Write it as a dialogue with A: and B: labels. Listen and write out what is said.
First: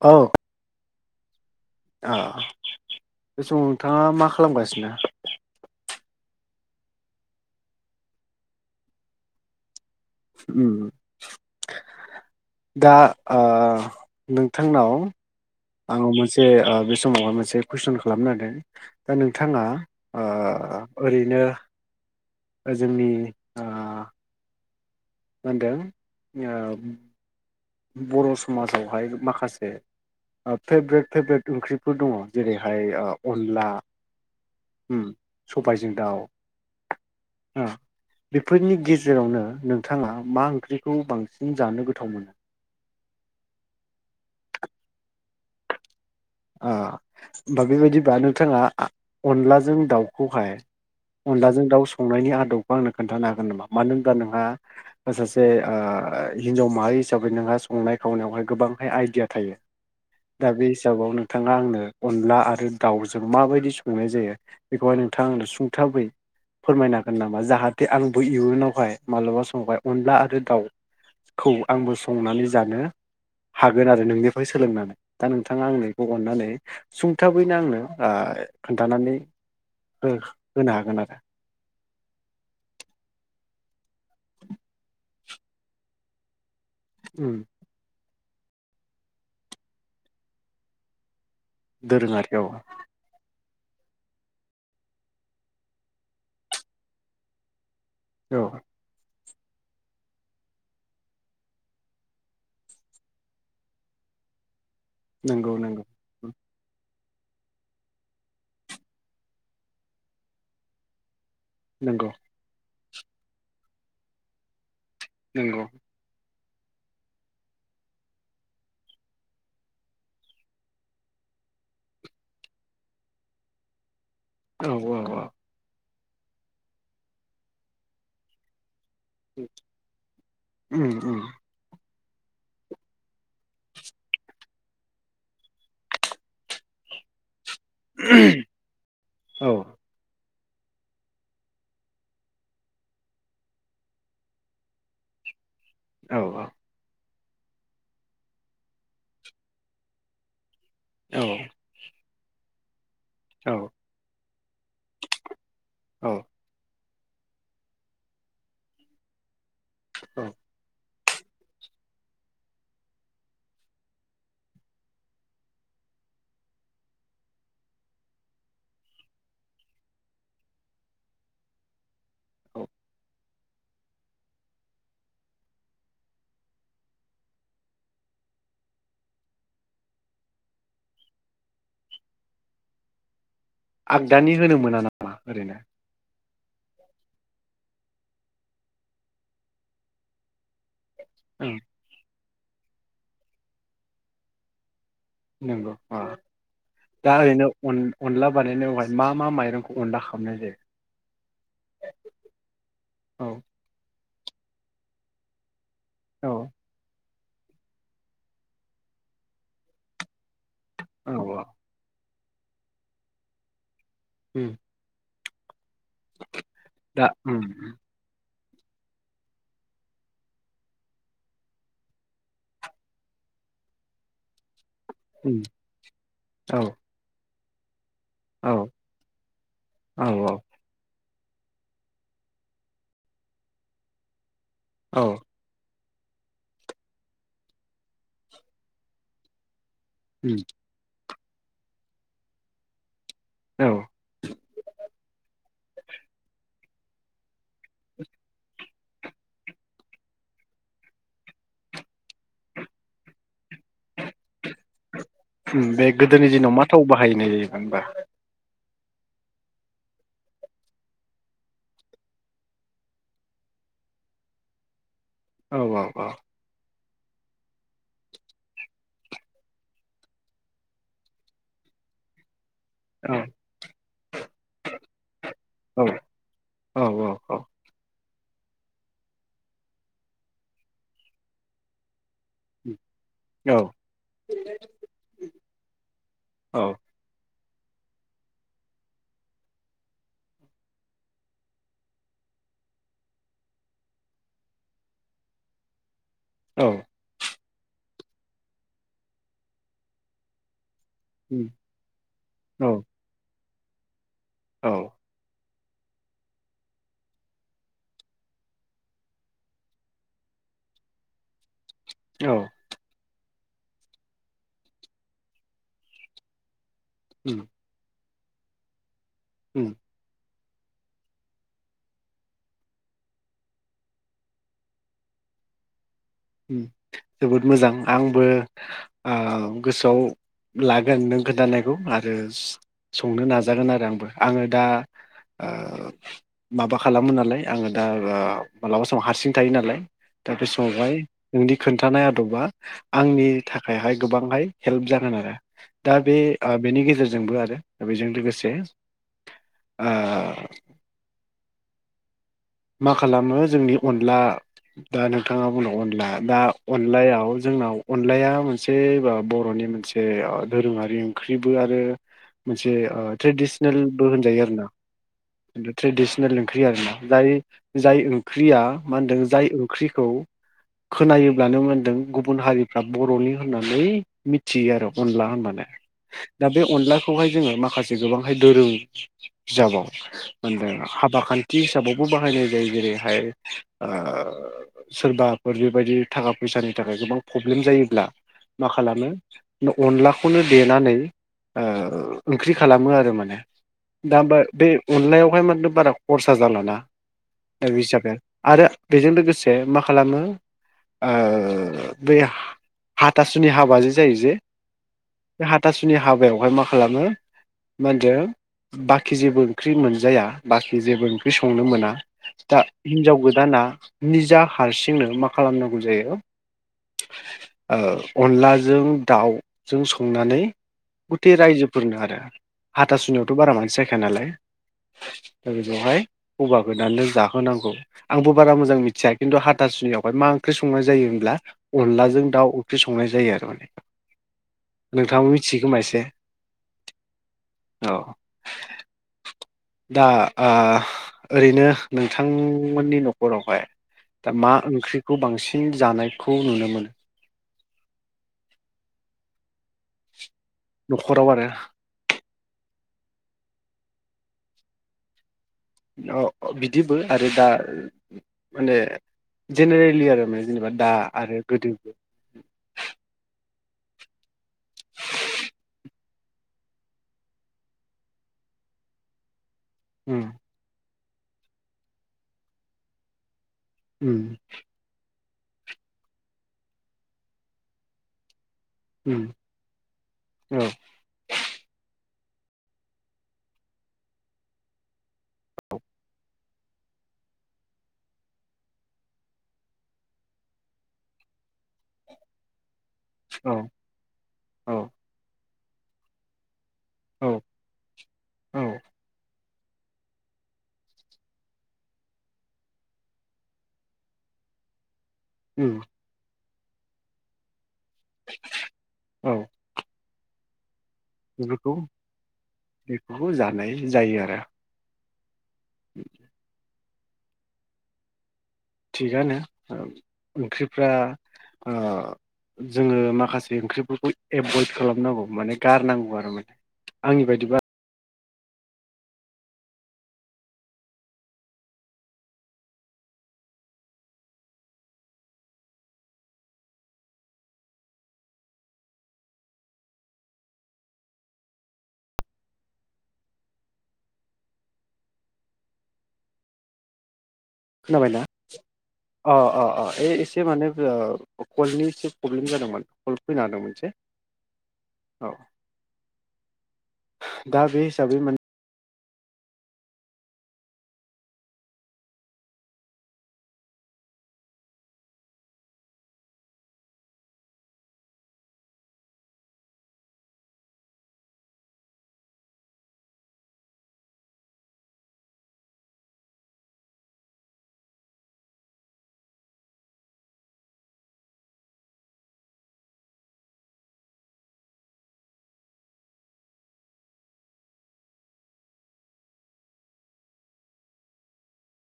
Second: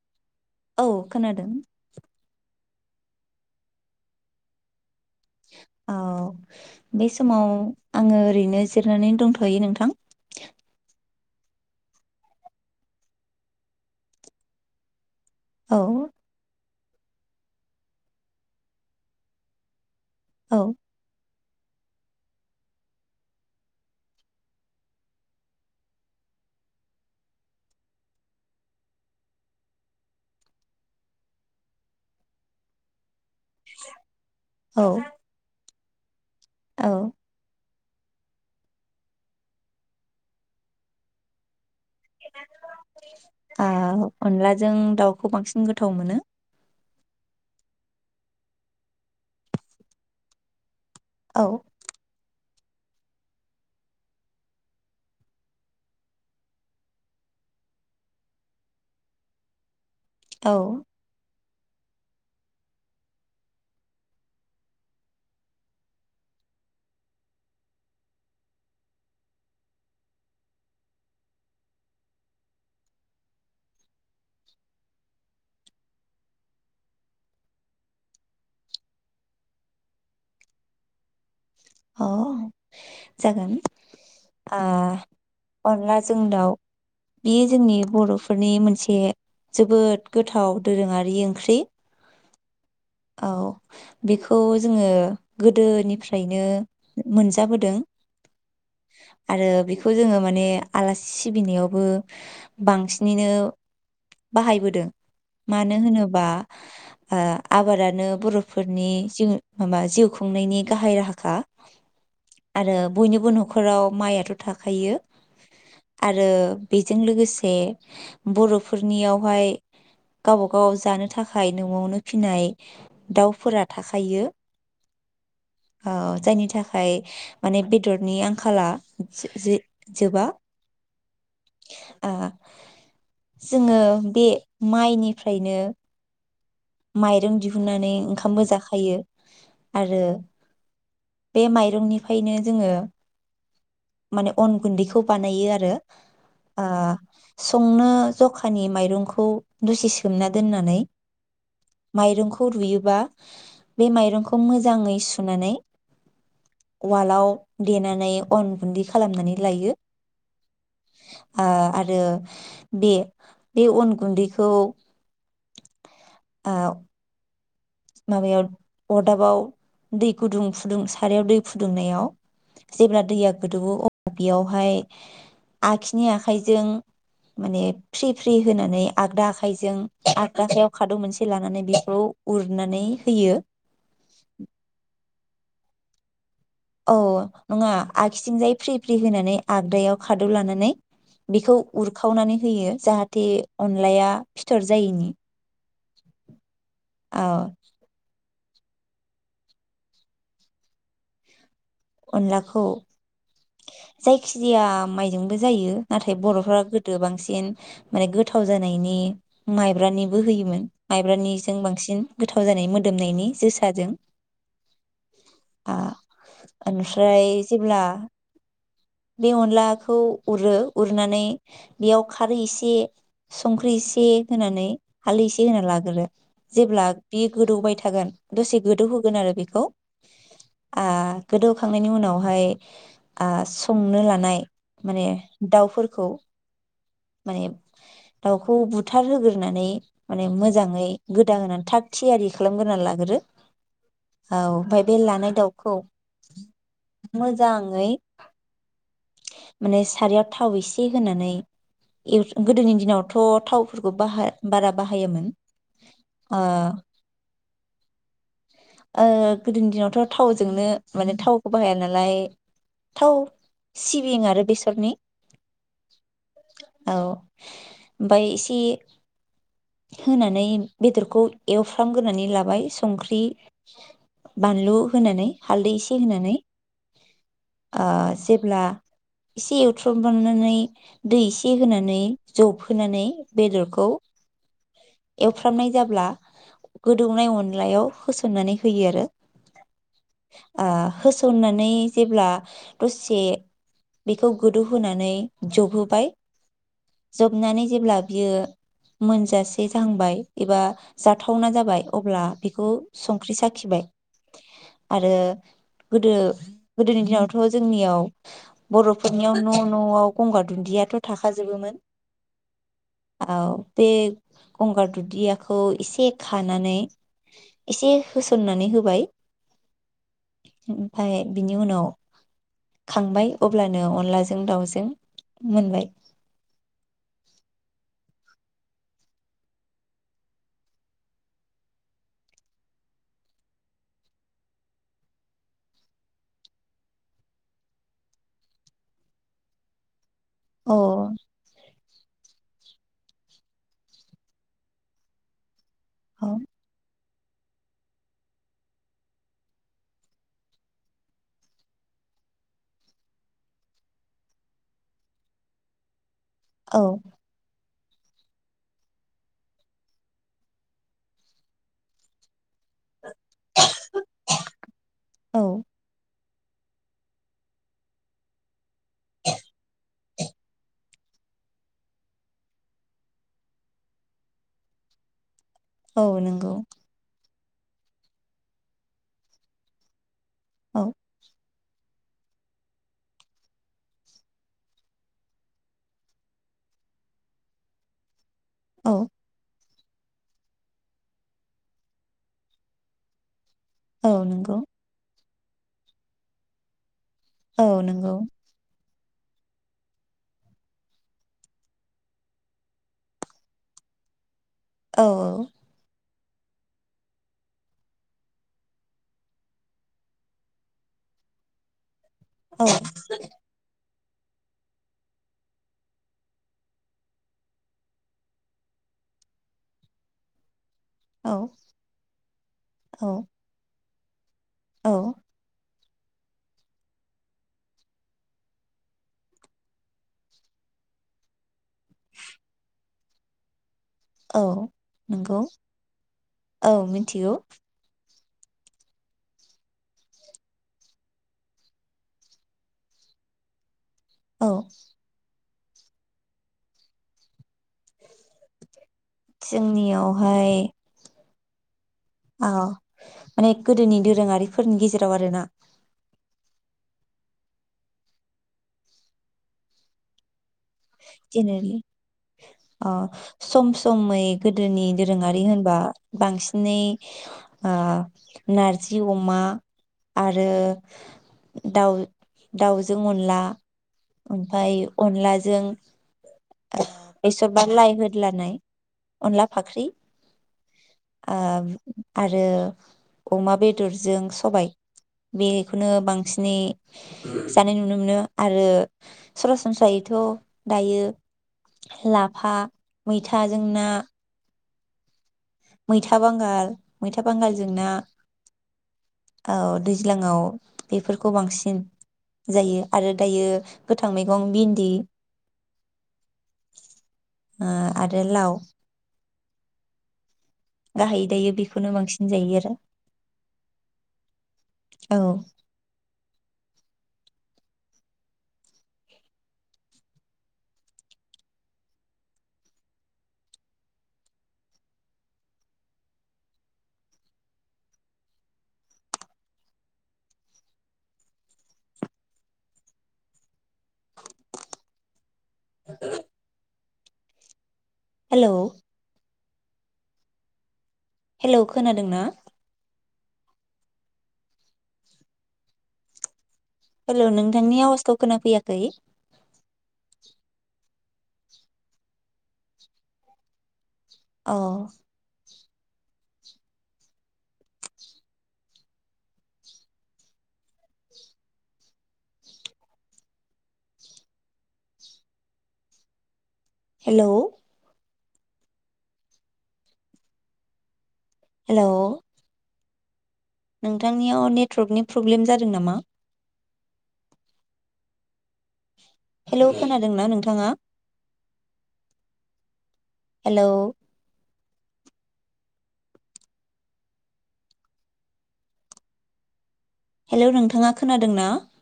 A: औ
B: औ खोनादों।
A: बे समाव नोंथाङा मा खालामगासिनो?
B: औ बे समाव आंङो ओरैनो जिरनानै दंथ'यो नोंथां।
A: ओम दा ओ नोंथांनाव
B: औ
A: ओ मोनसे ओ बे समावहाय मोनसे कुइसन खालामनो नागिरदों दा नोंथाङा ओ
B: औ
A: ओरैनो जोंनि ओ मा होन्दों ओ बर' समाजावहाय माखासे फेब्रेट फेब्रेट ओंख्रिफोर दङ जेरैहाय ओ अनला
B: औ
A: उम्म बाइजिंटाव
B: औ
A: बेफोरनि गेजेरावनो नोंथाङा मा ओंख्रिखौ बांसिन जानो गोथाव मोनो?
B: अनलाजों दाउखौ बांसिन गोथाव मोनो।
A: होमबा बेबायदिबा नोंथाङा अनलाजों दाउखौहाय
B: औ
A: अनलाजों दाउ संनायनि आदब आंनो खोन्थानो हागोन नामा मानो होनबा नोंहा सासे हिन्जाव माहारि हिसाबै नोंहा संनाय खावनायावहाय गोबांहाय आइडिया थायो। दा
B: औ
A: बे हिसाबावनो नोंथाङा आंनो अनला आरो दाउजों माबायदि संनाय जायो बेखौहाय नोंथाङा आंनो सुंथाबै फोरमायनो हागोन नामा जाहाथे आंबो इयुनावहाय माबलाबा समावहाय अनला आरो दाउखौ आंबो संनानै जानो हागोन आरो नोंनिफ्राय सोलोंनानै दा नोंथाङा आंनो अननानै सुंथाबैनो आंनो खोनथानानै हो होनो हागोन आरो।
B: अ जागोन। ओ अनला जों दाउ
A: उम
B: बेयो जोंनि बर' फोरनि मोनसे जोबोद गोथाव दोरोंङारि ओं
A: दोरोंङारि ए [inaudible] [unintelligible]
B: औ बेखौ जोङो गोदोनिफ्रायनो मोनजाबोदों।
A: औ
B: आरो बेखौ जोङो माने आलासि सिबिनायावबो बांसिनैनो बाहायबोदों।
A: नंगौ
B: मानो
A: नंगौ
B: होनोबा ओ आबादानो बरफोरनि जिउ माबा जिउ खुंनायनि गाहाय राहाखा।
A: नंगौ।
B: आरो बयनिबो न'खराव माइआथ‌ थाखायो।
A: नंगौ
B: आरो। बेजों लोगोसे बरफोरनियावहाय गावबा गाव जानो थाखाय नआवनो। फिनाय दाउफोरा थाखायो।
A: औ ओ ओ।
B: औ जायनि थाखाय माने बेदरनि आंखाला। जो-जे-जोबा।
A: उम उम
B: जोङो बे माइनिफ्रायनो। माइरं दिहुन हुननानै ओंखामबो जाखायो
A: औ
B: आरो। बे माइरंनिफ्रायनो जोङो माने अन गुन्दैखौ बानायो आरो।
A: औ
B: ओ। संनो जखानि माइरंखौ दसे सोमना दोननानै।
A: एह।
B: माइरंखौ रुयोबा। बे माइरंखौ मोजाङै सुनानै।
A: औ
B: उवालाव देनानै अन गुन्दै खालामनानै। लायो।
A: औ
B: आ-आरो बे बे अन गुन्दैखौ। आ। माबायाव अरदाबाव दै गुदुं फुदुं सारायाव दै फुदुंनायाव।
A: औ
B: जेब्ला दैया। गोदोवो अबेयावहाय आखिनि आखाइजों माने फ्रि फ्रि होनानै आगदा आखाइजों आगदा आखायाव खादौ मोनसे लानानै बेखौ। उरनानै होयो।।
A: आगदानि होनो मोना नामा? ओरैनो?
B: औ नङा आगसिथिंजाय फ्रि फ्रि होनानै आगदायाव खादौ लानानै।
A: ओं
B: बेखौ उरखावनानै। होयो जाहाथे अनलाया फिथर। जायैनि
A: नंगौ दा
B: औ
A: ओरैनो अन-अनला। बानायनायावहाय मा मा माइरंखौ अनला खामनाय जायो?
B: अनलाखौ।
A: औ
B: जायखिजाया माइजोंबो जायो। नाथाय
A: औ
B: बर'फ्रा गोदो बांसि सिन माने गोथाव जानायनि माइब्रानि। बो होयोमोन
A: औ औ
B: माइब्रानिजों बांसिन। गोथाव जानाय मोदोमनायनि जोसाजों
A: उम।
B: ओ।
A: दा उम
B: ओमफ्राय जेब्ला बे अनलाखौ उरो उरनानै बेयाव खारै इसे संख्रि इसे होनानै हालदै
A: उम
B: एसे होना लागोरो
A: औ
B: जेब्ला बि गोदौबाय थागोन दसे
A: औ
B: गोदौहोगोन आरो बेखौ
A: औ
B: गोदौखांनायनि उनावहाय ओ संनो लानाय
A: औ
B: माने दाउफोर खौ। माने दाउखौ बुथार होगोरनानै माने
A: उम
B: मोजाङै गोदा होनानै थाग थियारि खालामग्रोनानै लाग्रो।
A: औ
B: औ ओमफ्राय बे लानाय दाउखौ खौ मोजाङै माने सारियाव थाव एसे होनानै गोदोनि दिनावथ' थाव
A: बे गोदोनि
B: ओ
A: दिनाव मा थाव बाहायनाय जायोमोन होमबा।
B: गोदोनि दिनावथ' थावजोंनो माने थावखौ बाहाया नालाय थाव। सिबिं आरो बेसरनि
A: औ औ औ।
B: औ ओमफाय एसे होनानै बेदरखौ एवफ्रामग्रोनानै लाबाय संख्रि बानलु होनानै हालदै
A: औ
B: एसे होनानै
A: औ औ
B: अब्ला एसे एवथ्रबनानै दै एसे होनानै जबहोनानै बेदरखौ एवफ्रामनाय जाब्ला
A: औ
B: गोदौनाय अन अनलायाव होसनानै होयो आरो होसननानै जेब्ला दसे बेखौ गोदौ होनोनानै जबहोबाय
A: औ।
B: होबनानै जेब्ला बियो मोनजासे जांबाय एबा
A: उम
B: जाथावना जाबाय अब्ला
A: औ
B: बेखौ संख्रि साख्रि खिबाय।
A: औ
B: आरो। गोदो गोदोनि दिनावथ' जोंनियाव। बर'फोरनियाव न' न'आव गंगार दुन्दियाथ' थाखाजोबोमोन
A: औ।
B: औ बे गंगार दुदियाखौ एसे खानानै
A: उम
B: एसे। होसननानै होबाय
A: उम
B: ओमफ्राय बिनि उनाव खांबाय अब्लानो अनलाजों दाउजों मोनबाय।
A: जोबोद मोजां आंबो आ गोसोआव लागोन नों खोनथानायखौ आरो संनो नाजागोन आरो आंबो आङो दा ओ माबा खालामो नालाय आङो दा मालाबा समाव हारसिं थायो नालाय दा बेसावआवहाय
B: अ
A: नोंनि खोन्थानाय आदबा आंनि थाखायहाय गोबांहाय हेल्प जागोन आरो। दा बे
B: औ
A: बेनि गेजेरजों जोंबो आरो बेजों लोगोसे ओ मा खालामो जोंनि अनला दा नोंथाङा बुंदों अनला दा
B: औ
A: अनलायाव जोंनाव अनलाया मोनसे बर'नि मोनसे दोरोङारि ओंख्रिबो आरो मोनसे ट्रेडिसनेलबो होनजायो आरोना
B: औ
A: ट्रेदि [unintelligible] जाय ओंख्रिया मा होनदों जाय ओंख्रिखौ खोनायोब्लानो मोनदों गुबुन हारिफ्रा बर'नि होननानै मिथियो आरो अनला होनबानो।
B: औ
A: दा
B: नंगौ
A: बे अनलाखौहाय जोङो माखासे गोबांहाय दोरों बिजाबाव मोनदों
B: औ
A: हाबा खालि [unintelligible] बाहायनाय जायो जेरैहाय ओ सोरबाफोर बेबायदि थाखा फैसानि थाखाय गोबां प्रब्लेम जायोब्ला मा
B: औ
A: खालामो अनलाखौनो देनानै ओ ओंख्रि खालामो आरो माने।
B: औ
A: दा [unintelligible]
B: नंगौ
A: बे अनलायाव बेयाव माथो बारा खरसा जालाना।
B: औ नंगौ
A: [unintelligible] आरो बेजों लोगोसे मा खालामो ओ बै हाथासुनि हाबाजों जायो जे
B: औ
A: बे हाथासुनि हाबायाव बेवहाय मा खालामो मा होनदो बाखि जेबो ओंख्रि मोनजाया बाखि जेबो ओंख्रि संनो मोना। दा
B: औ
A: हिनजाव गोदाना निजा हारसिंनो मा खालामनांगौ जायो ओ अनलाजों ओ दाउजों संनानै गुथे
B: औ
A: रायजोफोरनो आरो
B: औ
A: हाथासुनाययावथ' बारा मानसि जाखा यानालाय
B: औ
A: दा बेवहाय [unintelligible] गोदाननो जाहोनांगौ आंबो बारा मोजां मिथिया खिन्थु हाथासुनियावहाय मा ओंख्रि संनाय जायो होनब्ला अनलाजों दाउ ओंख्रि स संनाय जायो आरो माने
B: औ
A: नोंथाङाबो
B: नोंगौ
A: मिथियो खोमा एसे
B: औ मिन्थिगौ।
A: औ दा आ ओरैनो नोंथांमोननि न'खरावहाय दा
B: औ
A: मा ओंख्रिखौ बांसि फिन जानायखौ नुनो मोनो।
B: जोंनियाव
A: न'खराव आरो
B: औ माने गोदोनि दोरोङारिफोरनि गेजेराव आरोना?
A: आरो अ बिदिबो आरो दा माने जेनेरेलि आरो माने जेनेबा दा आरो
B: जेनेरेलि
A: गोदोब
B: अ सम समै गोदोनि दोरोङारि होनबा बांसिनै ओ नारजि अमा
A: उम
B: आरो दाउ दाउजों अनला
A: उम
B: - ओमफाय अनलाज जों बेसर बा लाइ होदलानाय।
A: उम
B: अनला फाख्रि ओब आरो अमा बेदरजों सबाय बेखौनो बांसिनै जानाय नुनो मोनो आरो सरासनस्रायैथ' दायो। लाफा
A: औ
B: मैथाजों ना
A: औ
B: मैथा बांगाल मैथा
A: औ
B: बांगालजों ना
A: औ
B: औ दैज्लांआव बेफोरखौ बांसिन जायो आरो दायो गोथां मैगं बिन्दि
A: उम
B: ओ आरो लाव
A: औ
B: गाहायै दायो
A: बेफोरखौ
B: बेखौनो बांसिन जायो आरो
A: बेफोपखौ जानाय जायो आरो
B: औ
A: [inaudible] थिगानो ओंख्रिफ्रा ओ जोङो माखासे ओंख्रिफोरखौ एभयद खालामनांगौ माने गारनांगौ आरो माने आंनि बायदिबा।
B: हेलौ हेलौ खोनादों ना। हेल' नों।
A: खोनाबायना अ अ अ ऐ एसे माने ओ कलनि एसे। प्रब्लेम जादोंमोन सल्भ फैनो हादों मोनसे।
B: औ।
A: औ दा बे हिसाबै मोन।
B: हेल'। हेल'। नोंथांनियाव नेटवर्कनि प्रब्लेम जादों नामा। हेल' खोनादोंना नोंथाङा। हेलौ। हेलौ नोंथाङा खोनादों ना।